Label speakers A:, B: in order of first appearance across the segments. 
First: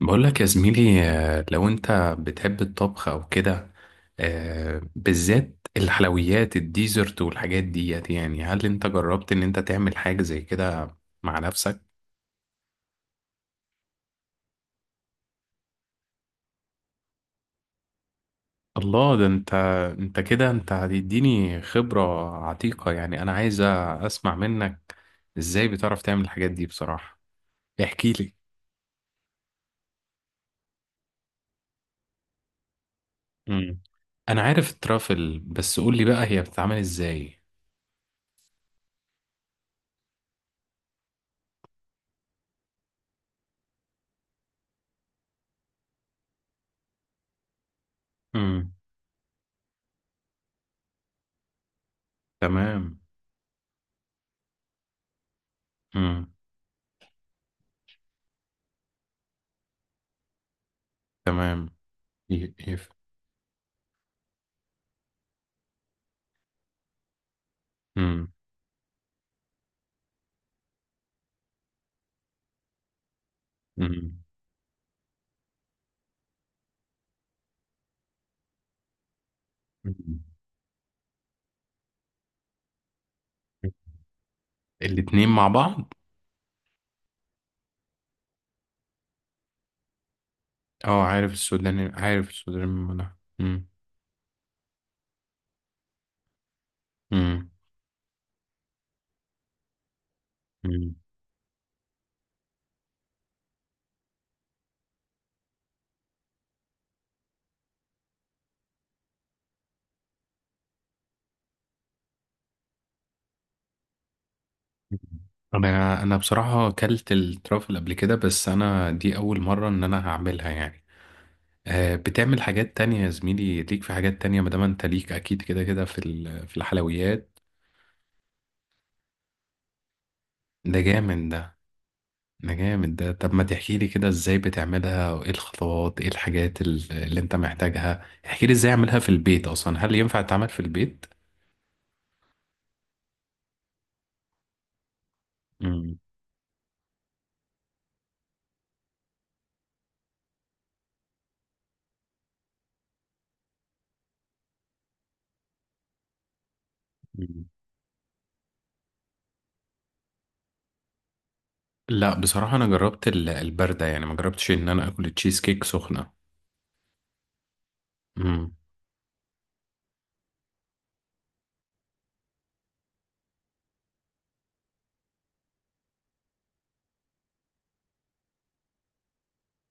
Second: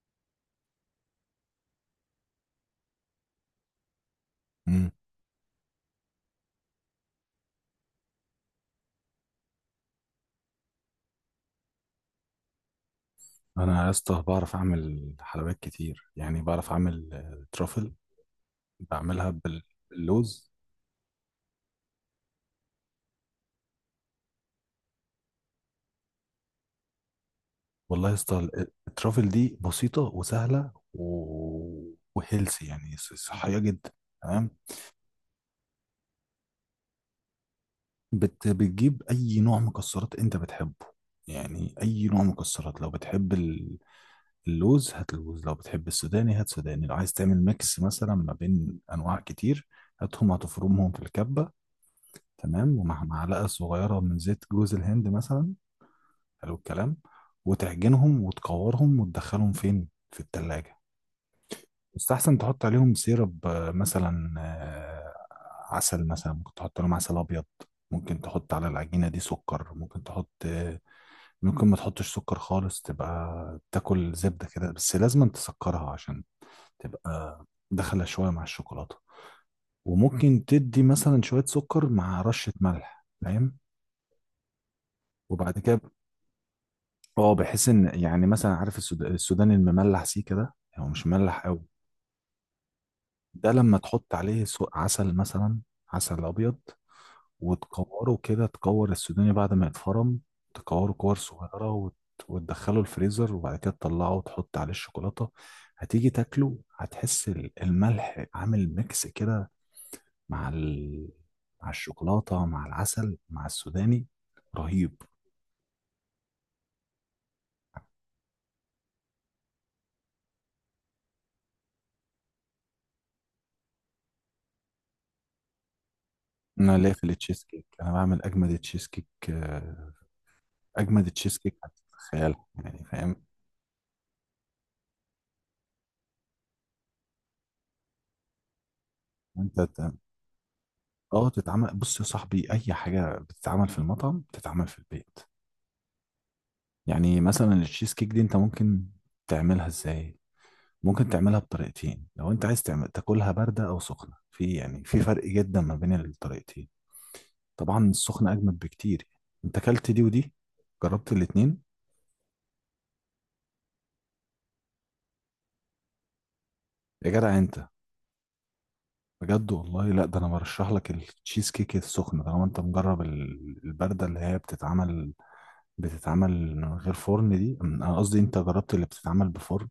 A: بقول لك يا زميلي، لو انت بتحب الطبخ او كده.
B: مم.
A: بالذات الحلويات الديزرت والحاجات ديت، يعني هل انت جربت ان انت تعمل حاجة زي كده مع نفسك؟
B: انا يا اسطى بعرف اعمل حلويات كتير، يعني بعرف اعمل ترافل.
A: الله، ده
B: بعملها
A: انت!
B: بال-
A: انت كده،
B: باللوز.
A: انت هتديني خبرة عتيقة، يعني انا عايز اسمع منك ازاي بتعرف تعمل الحاجات دي، بصراحة
B: والله
A: احكي
B: يا
A: لي.
B: اسطى الترافل دي بسيطه وسهله وهيلثي، يعني صحيه
A: مم.
B: جدا.
A: انا
B: تمام.
A: عارف الترافل، بس قول لي بقى هي بتتعمل ازاي؟
B: بتجيب اي نوع مكسرات انت بتحبه، يعني اي نوع مكسرات. لو بتحب اللوز هات لوز، لو بتحب السوداني هات سوداني، لو عايز تعمل ميكس مثلا ما
A: امم.
B: بين انواع كتير هاتهم، هتفرمهم في الكبه. تمام،
A: تمام.
B: ومع معلقة صغيرة من زيت جوز الهند مثلا.
A: امم.
B: حلو الكلام. وتعجنهم وتكورهم وتدخلهم فين؟ في التلاجة.
A: تمام.
B: يستحسن
A: ي-
B: تحط
A: يف-
B: عليهم سيرب، مثلا، عسل مثلا، ممكن تحط عليهم عسل أبيض، ممكن
A: مم.
B: تحط على العجينة دي سكر، ممكن تحط، ممكن ما تحطش سكر خالص، تبقى تاكل
A: مم.
B: زبدة كده، بس لازم تسكرها عشان تبقى داخلة شوية مع الشوكولاتة.
A: مم.
B: وممكن تدي مثلا شوية سكر مع رشة ملح، فاهم؟
A: الاتنين مع
B: وبعد كده
A: بعض.
B: اه بحس ان يعني مثلا، عارف السوداني المملح سيكا ده؟ هو
A: اه،
B: مش
A: عارف
B: مملح قوي.
A: السوداني، عارف السوداني من المنع.
B: ده
A: مم.
B: لما تحط عليه عسل مثلا، عسل ابيض،
A: مم.
B: وتكوره كده، تكور السوداني بعد ما يتفرم. تكوره
A: مم.
B: كور صغيره وتدخله الفريزر وبعد كده تطلعه وتحط عليه الشوكولاته. هتيجي تاكله، هتحس الملح عامل ميكس كده، مع ال... مع الشوكولاته مع العسل مع السوداني. رهيب.
A: طب، انا بصراحة اكلت الترافل قبل كده، بس انا دي اول مرة ان انا هعملها يعني. آه، بتعمل حاجات تانية يا زميلي؟ ليك في حاجات تانية، ما دام انت ليك اكيد، كده كده، في
B: انا ليا في
A: الحلويات
B: التشيز كيك، انا بعمل اجمد تشيز كيك،
A: ده
B: اجمد
A: جامد
B: تشيز
A: ده.
B: كيك هتتخيل،
A: ده
B: يعني
A: جامد ده.
B: فاهم؟
A: طب ما تحكي لي كده ازاي بتعملها، وايه الخطوات، ايه الحاجات اللي انت محتاجها؟ احكي لي ازاي اعملها في البيت،
B: انت
A: اصلا
B: ت-
A: هل ينفع تعمل في البيت؟
B: اه تتعمل. بص يا صاحبي، اي حاجه بتتعمل في المطعم بتتعمل في البيت. يعني مثلا التشيز كيك دي انت ممكن تعملها ازاي؟ ممكن تعملها بطريقتين، لو انت عايز تعمل تاكلها بارده او سخنه، في يعني في فرق جدا ما بين الطريقتين.
A: مم.
B: طبعا السخنه اجمد بكتير. انت اكلت دي ودي؟ جربت الاتنين؟
A: لا، بصراحة أنا جربت الباردة، يعني ما جربتش إن أنا آكل التشيز كيك سخنة.
B: يا جدع انت،
A: مم.
B: بجد والله. لا، ده انا برشح لك التشيز كيك السخنه طالما انت مجرب البارده، اللي هي بتتعمل من غير فرن. دي انا قصدي انت جربت اللي بتتعمل بفرن؟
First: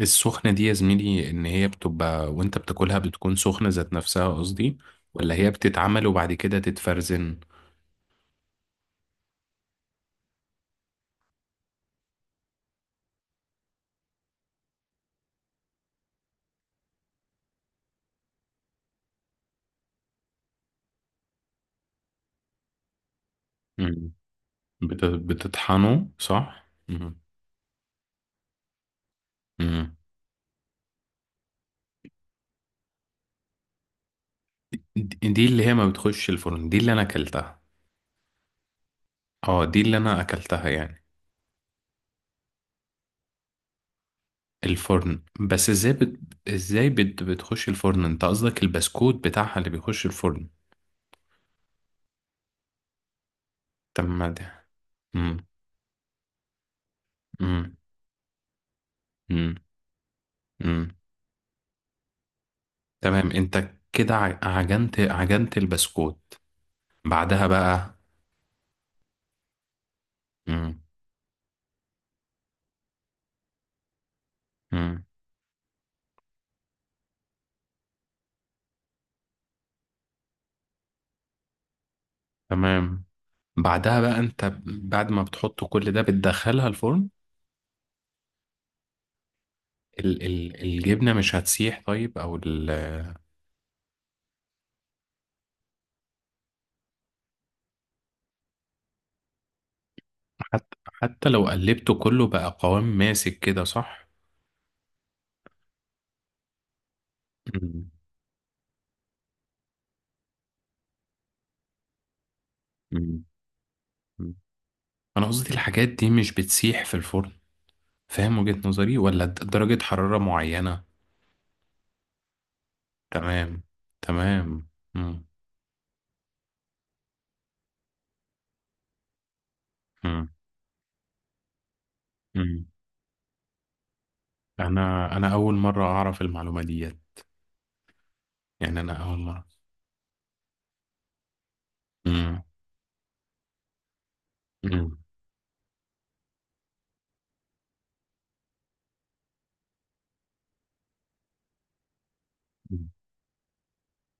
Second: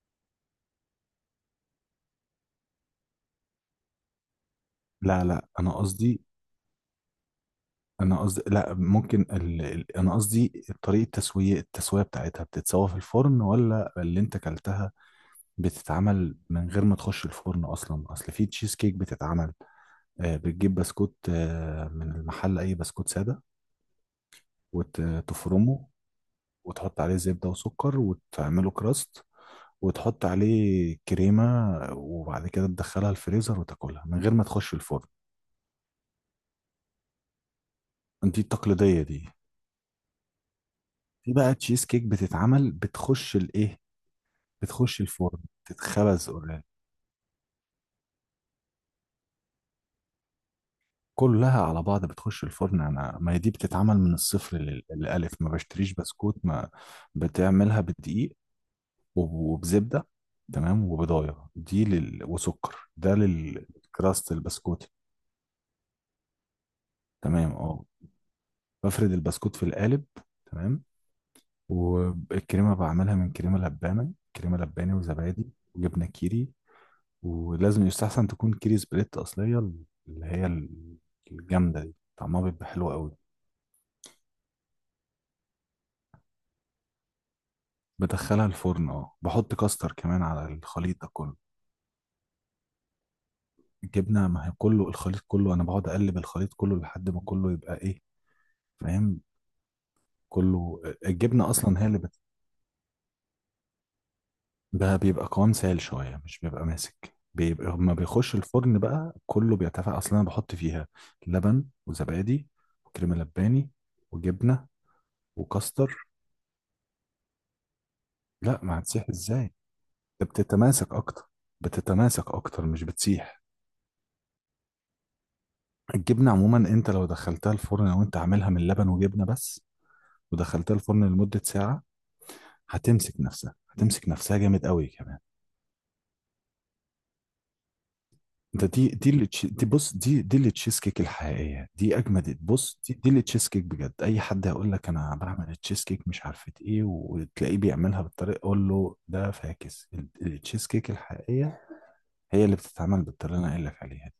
A: السخنة دي يا زميلي، إن هي بتبقى وأنت بتاكلها بتكون سخنة ذات نفسها قصدي،
B: لا
A: ولا
B: لا،
A: هي
B: انا
A: بتتعمل
B: قصدي
A: وبعد كده تتفرزن؟
B: انا قصدي لا، ممكن انا قصدي، طريقة التسوية، التسوية بتاعتها بتتسوى في الفرن، ولا اللي انت كلتها بتتعمل من غير ما تخش الفرن اصلا؟ اصل في تشيز كيك بتتعمل، بتجيب بسكوت من المحل، اي بسكوت سادة،
A: مم. بت-
B: وتفرمه
A: بتطحنه صح؟
B: وتحط عليه
A: مم.
B: زبدة وسكر وتعمله كراست،
A: مم.
B: وتحط عليه كريمة، وبعد كده تدخلها الفريزر وتاكلها من غير ما تخش الفرن.
A: دي اللي هي ما بتخش الفرن، دي اللي أنا أكلتها.
B: دي التقليدية دي.
A: اه، دي اللي أنا أكلتها يعني.
B: في بقى تشيز كيك بتتعمل بتخش الايه؟ بتخش
A: الفرن،
B: الفرن،
A: بس ازاي بت...
B: تتخبز اوريدي،
A: ازاي بت... بتخش الفرن، انت قصدك البسكوت بتاعها اللي بيخش الفرن؟
B: كلها على بعض بتخش الفرن. انا، ما هي دي بتتعمل
A: طب
B: من
A: ما
B: الصفر
A: ده.
B: للالف،
A: مم.
B: ما بشتريش بسكوت، ما
A: امم.
B: بتعملها بدقيق
A: امم.
B: وبزبدة. تمام.
A: امم.
B: وبضايه دي، وسكر ده
A: تمام. انت كده
B: للكراست
A: ع-
B: البسكوت.
A: عجنت عجنت البسكوت، بعدها
B: تمام، اه.
A: بقى.
B: بفرد البسكوت في القالب.
A: امم.
B: تمام. والكريمة بعملها من كريمة لبانة، كريمة لباني
A: امم.
B: وزبادي وجبنة كيري. ولازم يستحسن تكون كيري سبليت أصلية، اللي هي الجامدة دي، طعمها بيبقى حلو
A: تمام.
B: قوي.
A: بعدها بقى انت بعد ما بتحط كل ده بتدخلها الفرن.
B: بدخلها الفرن، اه، بحط كاستر
A: ال
B: كمان على
A: ال
B: الخليط ده
A: الجبنة مش
B: كله.
A: هتسيح؟ طيب او ال
B: الجبنة، ما هي كله، الخليط كله أنا بقعد أقلب الخليط كله لحد ما كله يبقى إيه، فاهم؟
A: حتى
B: كله،
A: حتى لو
B: الجبنة أصلا هي
A: قلبته
B: اللي،
A: كله بقى قوام ماسك كده، صح؟
B: ده بيبقى قوام سائل شوية، مش بيبقى ماسك. بيبقى
A: امم.
B: لما بيخش الفرن بقى كله بيتفاعل. أصلا أنا بحط فيها لبن وزبادي وكريمة
A: امم.
B: لباني
A: امم.
B: وجبنة
A: انا قصدي الحاجات
B: وكاستر.
A: دي مش بتسيح في الفرن؟ فاهم
B: لا،
A: وجهة
B: ما
A: نظري؟
B: هتسيح
A: ولا د-
B: ازاي؟
A: درجة حرارة
B: ده
A: معينة؟
B: بتتماسك أكتر، بتتماسك أكتر مش بتسيح.
A: تمام. تمام. امم.
B: الجبنة عموما، أنت لو دخلتها الفرن أو أنت عاملها من لبن وجبنة بس ودخلتها الفرن لمدة ساعة،
A: امم.
B: هتمسك نفسها، هتمسك نفسها جامد قوي
A: انا
B: كمان.
A: انا اول مره اعرف المعلومه ديت.
B: ده
A: يعني
B: دي
A: انا
B: دي
A: اول
B: اللي
A: مره.
B: تش- دي بص دي اللي تشيز كيك الحقيقيه، دي اجمد.
A: امم.
B: بص، دي اللي تشيز كيك بجد. اي حد هيقول لك
A: امم.
B: انا بعمل التشيز كيك مش عارفه ايه، وتلاقيه بيعملها بالطريقه، قول له ده فاكس. التشيز كيك الحقيقيه هي اللي
A: أمم.
B: بتتعمل بالطريقه اللي انا قايل لك عليها دي.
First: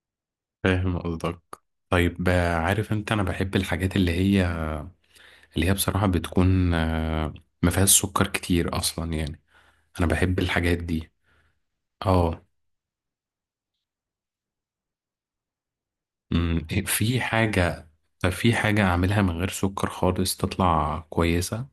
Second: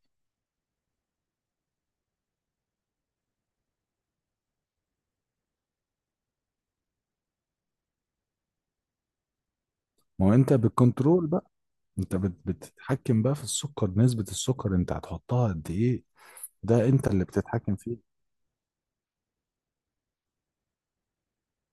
A: فاهم قصدك. طيب، عارف انت انا بحب الحاجات اللي هي بصراحه بتكون، ما فيهاش سكر كتير اصلا يعني، انا
B: ما هو
A: بحب
B: انت
A: الحاجات دي.
B: بالكنترول بقى، انت
A: اه.
B: بتتحكم بقى في السكر، نسبه السكر انت هتحطها قد ايه،
A: أمم.
B: ده انت
A: في
B: اللي بتتحكم
A: حاجه
B: فيه.
A: طب في حاجه اعملها من غير سكر خالص تطلع كويسه؟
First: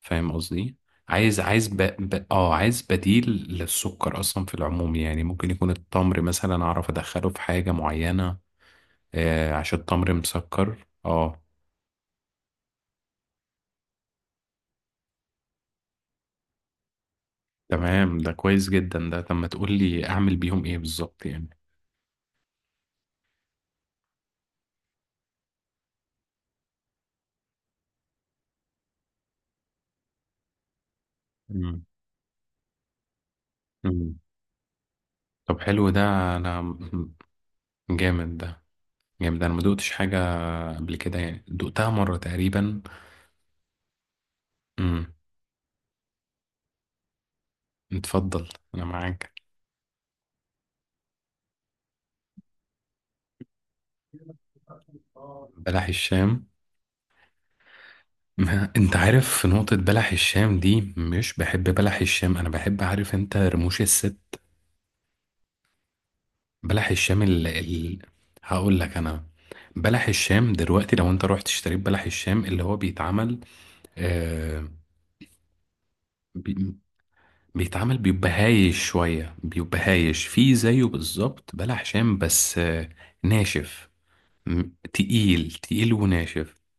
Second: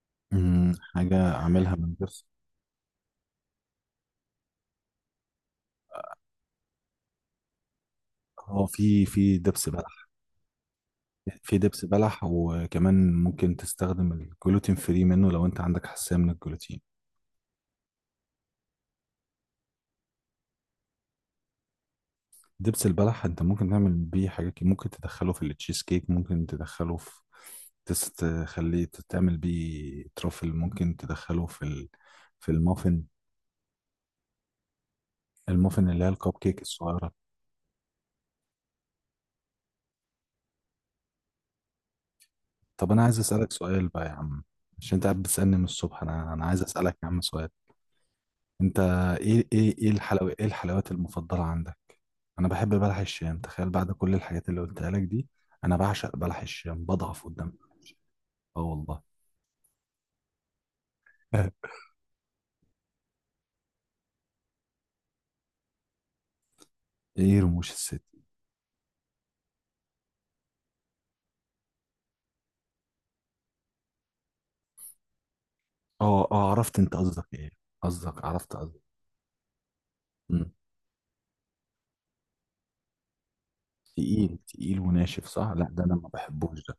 A: فاهم قصدي؟
B: حاجه
A: عايز عايز
B: اعملها
A: ب...
B: من غير
A: ب...
B: سكر.
A: اه عايز بديل للسكر اصلا في العموم، يعني ممكن يكون التمر مثلا، اعرف ادخله في حاجه معينه؟
B: هو في
A: آه،
B: دبس
A: عشان
B: بلح.
A: تمر مسكر، اه.
B: في دبس بلح وكمان ممكن تستخدم الجلوتين فري منه لو انت عندك حساسية من الجلوتين.
A: تمام، ده كويس جدا ده. طب ما تقول لي اعمل بيهم ايه بالظبط يعني؟
B: دبس البلح انت ممكن تعمل بيه حاجات كتير. ممكن تدخله في التشيز كيك، ممكن تدخله تخليه تعمل بيه ترافل، ممكن تدخله
A: مم.
B: في المافن.
A: مم. طب، حلو
B: المافن
A: ده.
B: اللي هي الكب كيك الصغيرة.
A: مم. جامد ده. جامد ده، انا ما دقتش حاجة قبل كده يعني، دقتها مرة تقريبا.
B: طب انا عايز اسألك سؤال بقى يا عم، عشان انت
A: امم.
B: قاعد بتسألني من الصبح. انا عايز اسألك يا عم سؤال.
A: اتفضل.
B: انت
A: انا معاك.
B: ايه ايه ايه الحلوى ايه الحلويات المفضلة عندك؟ انا بحب بلح الشام، تخيل، بعد كل الحاجات اللي قلتها لك دي. انا
A: بلح
B: بعشق بلح
A: الشام؟
B: الشام، بضعف قدامه. اه،
A: انت
B: والله.
A: عارف، في نقطة، بلح الشام دي مش بحب بلح الشام، انا بحب، عارف انت، رموش الست. بلح الشام
B: ايه رموش الست؟
A: هقول لك انا. بلح الشام دلوقتي، لو انت رحت اشتريت بلح الشام اللي هو بيتعمل آه...
B: اه اه،
A: بي...
B: عرفت انت قصدك ايه.
A: بيتعمل
B: قصدك،
A: بيبقى
B: عرفت قصدك.
A: هايش شوية، بيبقى هايش
B: مم.
A: فيه زيه بالظبط بلح شام، بس ناشف.
B: تقيل
A: م...
B: تقيل وناشف، صح؟
A: تقيل
B: لا، ده
A: تقيل
B: انا ما
A: وناشف.
B: بحبوش ده.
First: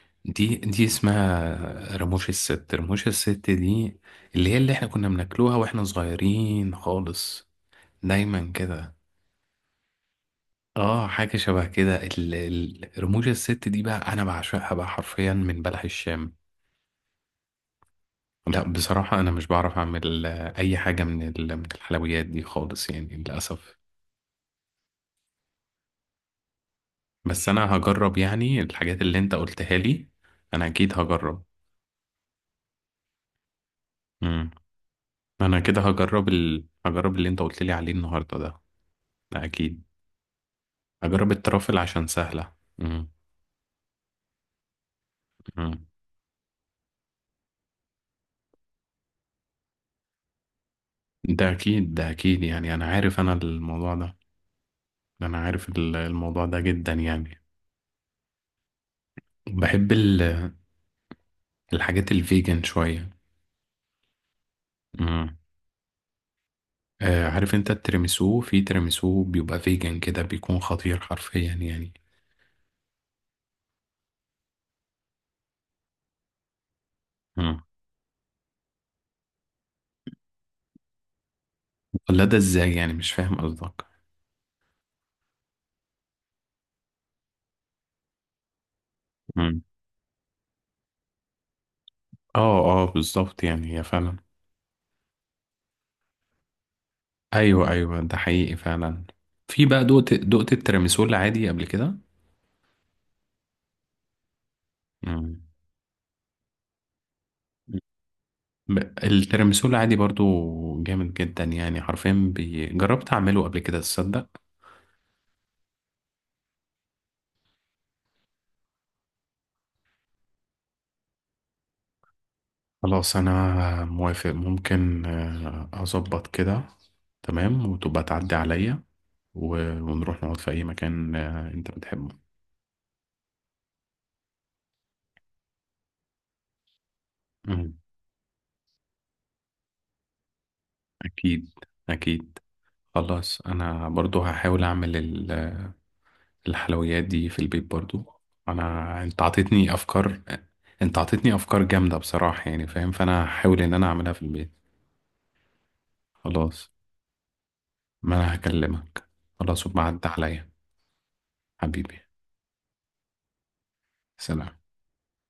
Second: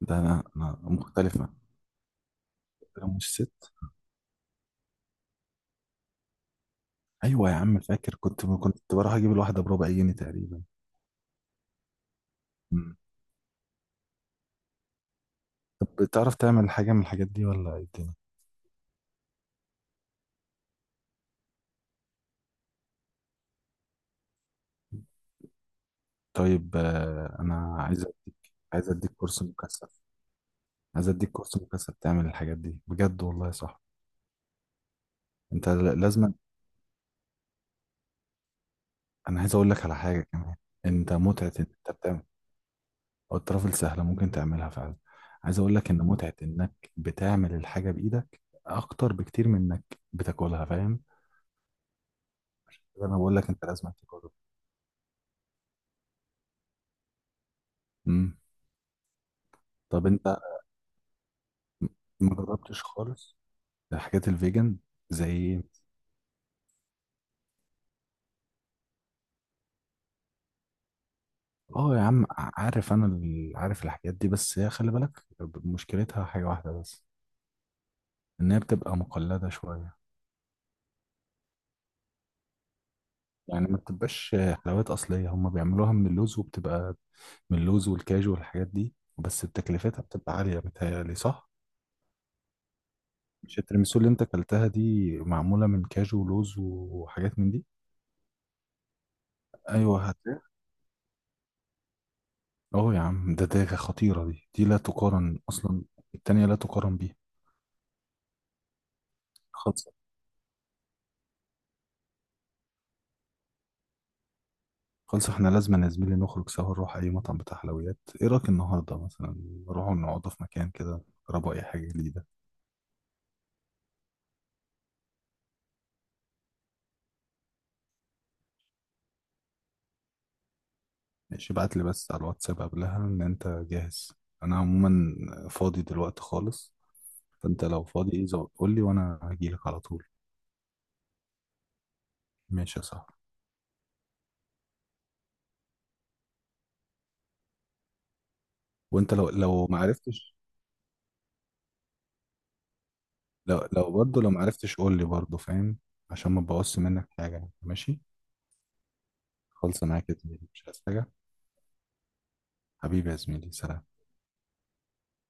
B: ده انا
A: دي
B: انا
A: دي
B: مختلف معاك.
A: اسمها رموش الست، رموش
B: رموش
A: الست
B: الست.
A: دي اللي احنا كنا بناكلوها واحنا صغيرين خالص.
B: ايوه يا عم، فاكر كنت
A: دايما
B: كنت
A: كده.
B: بروح اجيب الواحدة بربع جنيه تقريبا.
A: اه، حاجة شبه كده،
B: مم.
A: رموش الست دي بقى انا بعشقها بقى حرفيا من بلح
B: طب
A: الشام.
B: بتعرف تعمل حاجة من الحاجات دي ولا ايه الدنيا؟
A: لا، بصراحة انا مش بعرف اعمل اي حاجة من من الحلويات دي خالص يعني، للأسف.
B: طيب،
A: بس انا
B: انا عايز
A: هجرب
B: اديك،
A: يعني
B: عايز
A: الحاجات
B: اديك
A: اللي انت
B: كورس
A: قلتها
B: مكثف
A: لي. انا اكيد
B: عايز اديك
A: هجرب.
B: كورس مكثف تعمل الحاجات دي بجد والله، صح.
A: امم. انا
B: انت
A: كده هجرب
B: لازم.
A: ال... هجرب اللي انت قلت لي عليه النهاردة ده.
B: انا
A: ده
B: عايز اقول
A: اكيد.
B: لك على حاجه كمان. انت
A: هجرب
B: متعه ان
A: الترافل
B: انت
A: عشان
B: بتعمل،
A: سهلة. امم.
B: او الطرف السهله ممكن تعملها فعلا. عايز اقول
A: امم.
B: لك ان متعه انك بتعمل الحاجه بايدك اكتر بكتير من انك بتاكلها، فاهم؟
A: ده اكيد، ده اكيد يعني، انا
B: انا
A: عارف
B: بقول لك انت لازم
A: الموضوع ده.
B: تجرب.
A: انا عارف الموضوع ده جدا يعني.
B: امم.
A: بحب
B: طب انت
A: الحاجات
B: ما
A: الفيجن
B: جربتش
A: شوية.
B: خالص الحاجات الفيجن؟ زي
A: مم.
B: إيه؟
A: آه، عارف انت التيراميسو، في تيراميسو بيبقى فيجن كده بيكون خطير حرفيا يعني.
B: اه يا عم، عارف انا، عارف الحاجات دي، بس هي خلي بالك، مشكلتها حاجة واحدة بس،
A: مم.
B: ان هي بتبقى مقلدة شوية،
A: ولا ده ازاي، يعني مش فاهم
B: يعني ما
A: قصدك.
B: بتبقاش حلويات اصلية. هما بيعملوها من اللوز وبتبقى من اللوز والكاجو والحاجات دي، بس
A: مم.
B: بتكلفتها بتبقى عالية متهيألي، صح؟
A: اه اه، بالظبط،
B: مش
A: يعني هي
B: التيراميسو اللي
A: فعلا.
B: انت اكلتها دي معمولة من كاجو ولوز وحاجات من دي؟
A: ايوه ايوه، ده حقيقي فعلا. في بقى،
B: ايوه،
A: دقت دقت التيراميسو العادي قبل كده؟
B: اه يا عم، ده خطيرة، دي لا تقارن
A: مم.
B: اصلا. التانية لا تقارن
A: التيراميسو
B: بيها.
A: العادي برضو جامد جدا يعني حرفيا، جربت اعمله قبل كده، تصدق؟
B: خلص، احنا لازم يا زميلي نخرج سوا، نروح اي مطعم بتاع حلويات، ايه رايك النهارده مثلا؟ نروح نقعد في مكان كده، نجربوا اي حاجه جديده.
A: خلاص، انا موافق، ممكن اظبط كده. تمام، وتبقى تعدي عليا ونروح نقعد في اي مكان
B: ماشي،
A: انت
B: ابعت لي
A: بتحبه.
B: بس على الواتساب قبلها ان انت جاهز. انا عموما فاضي دلوقتي خالص، فانت
A: مم.
B: لو فاضي قول لي وانا هجيلك على طول.
A: اكيد. اكيد.
B: ماشي يا صاحبي.
A: خلاص، انا برضو هحاول اعمل الحلويات دي في البيت برضو.
B: وانت
A: انت
B: لو
A: عطيتني
B: ما
A: افكار.
B: عرفتش،
A: انت عطيتني افكار جامدة بصراحة يعني، فاهم، فانا هحاول
B: لو
A: ان انا
B: لو
A: اعملها في
B: برضه لو ما
A: البيت.
B: عرفتش قول لي برضه، فاهم؟ عشان ما
A: خلاص،
B: تبوظش منك حاجه يعني. ماشي.
A: ما انا هكلمك. خلاص،
B: خلص
A: وبعد
B: معاك يا زميلي،
A: عليا.
B: مش عايز حاجه.
A: حبيبي.
B: حبيبي يا زميلي، سلام.
A: سلام.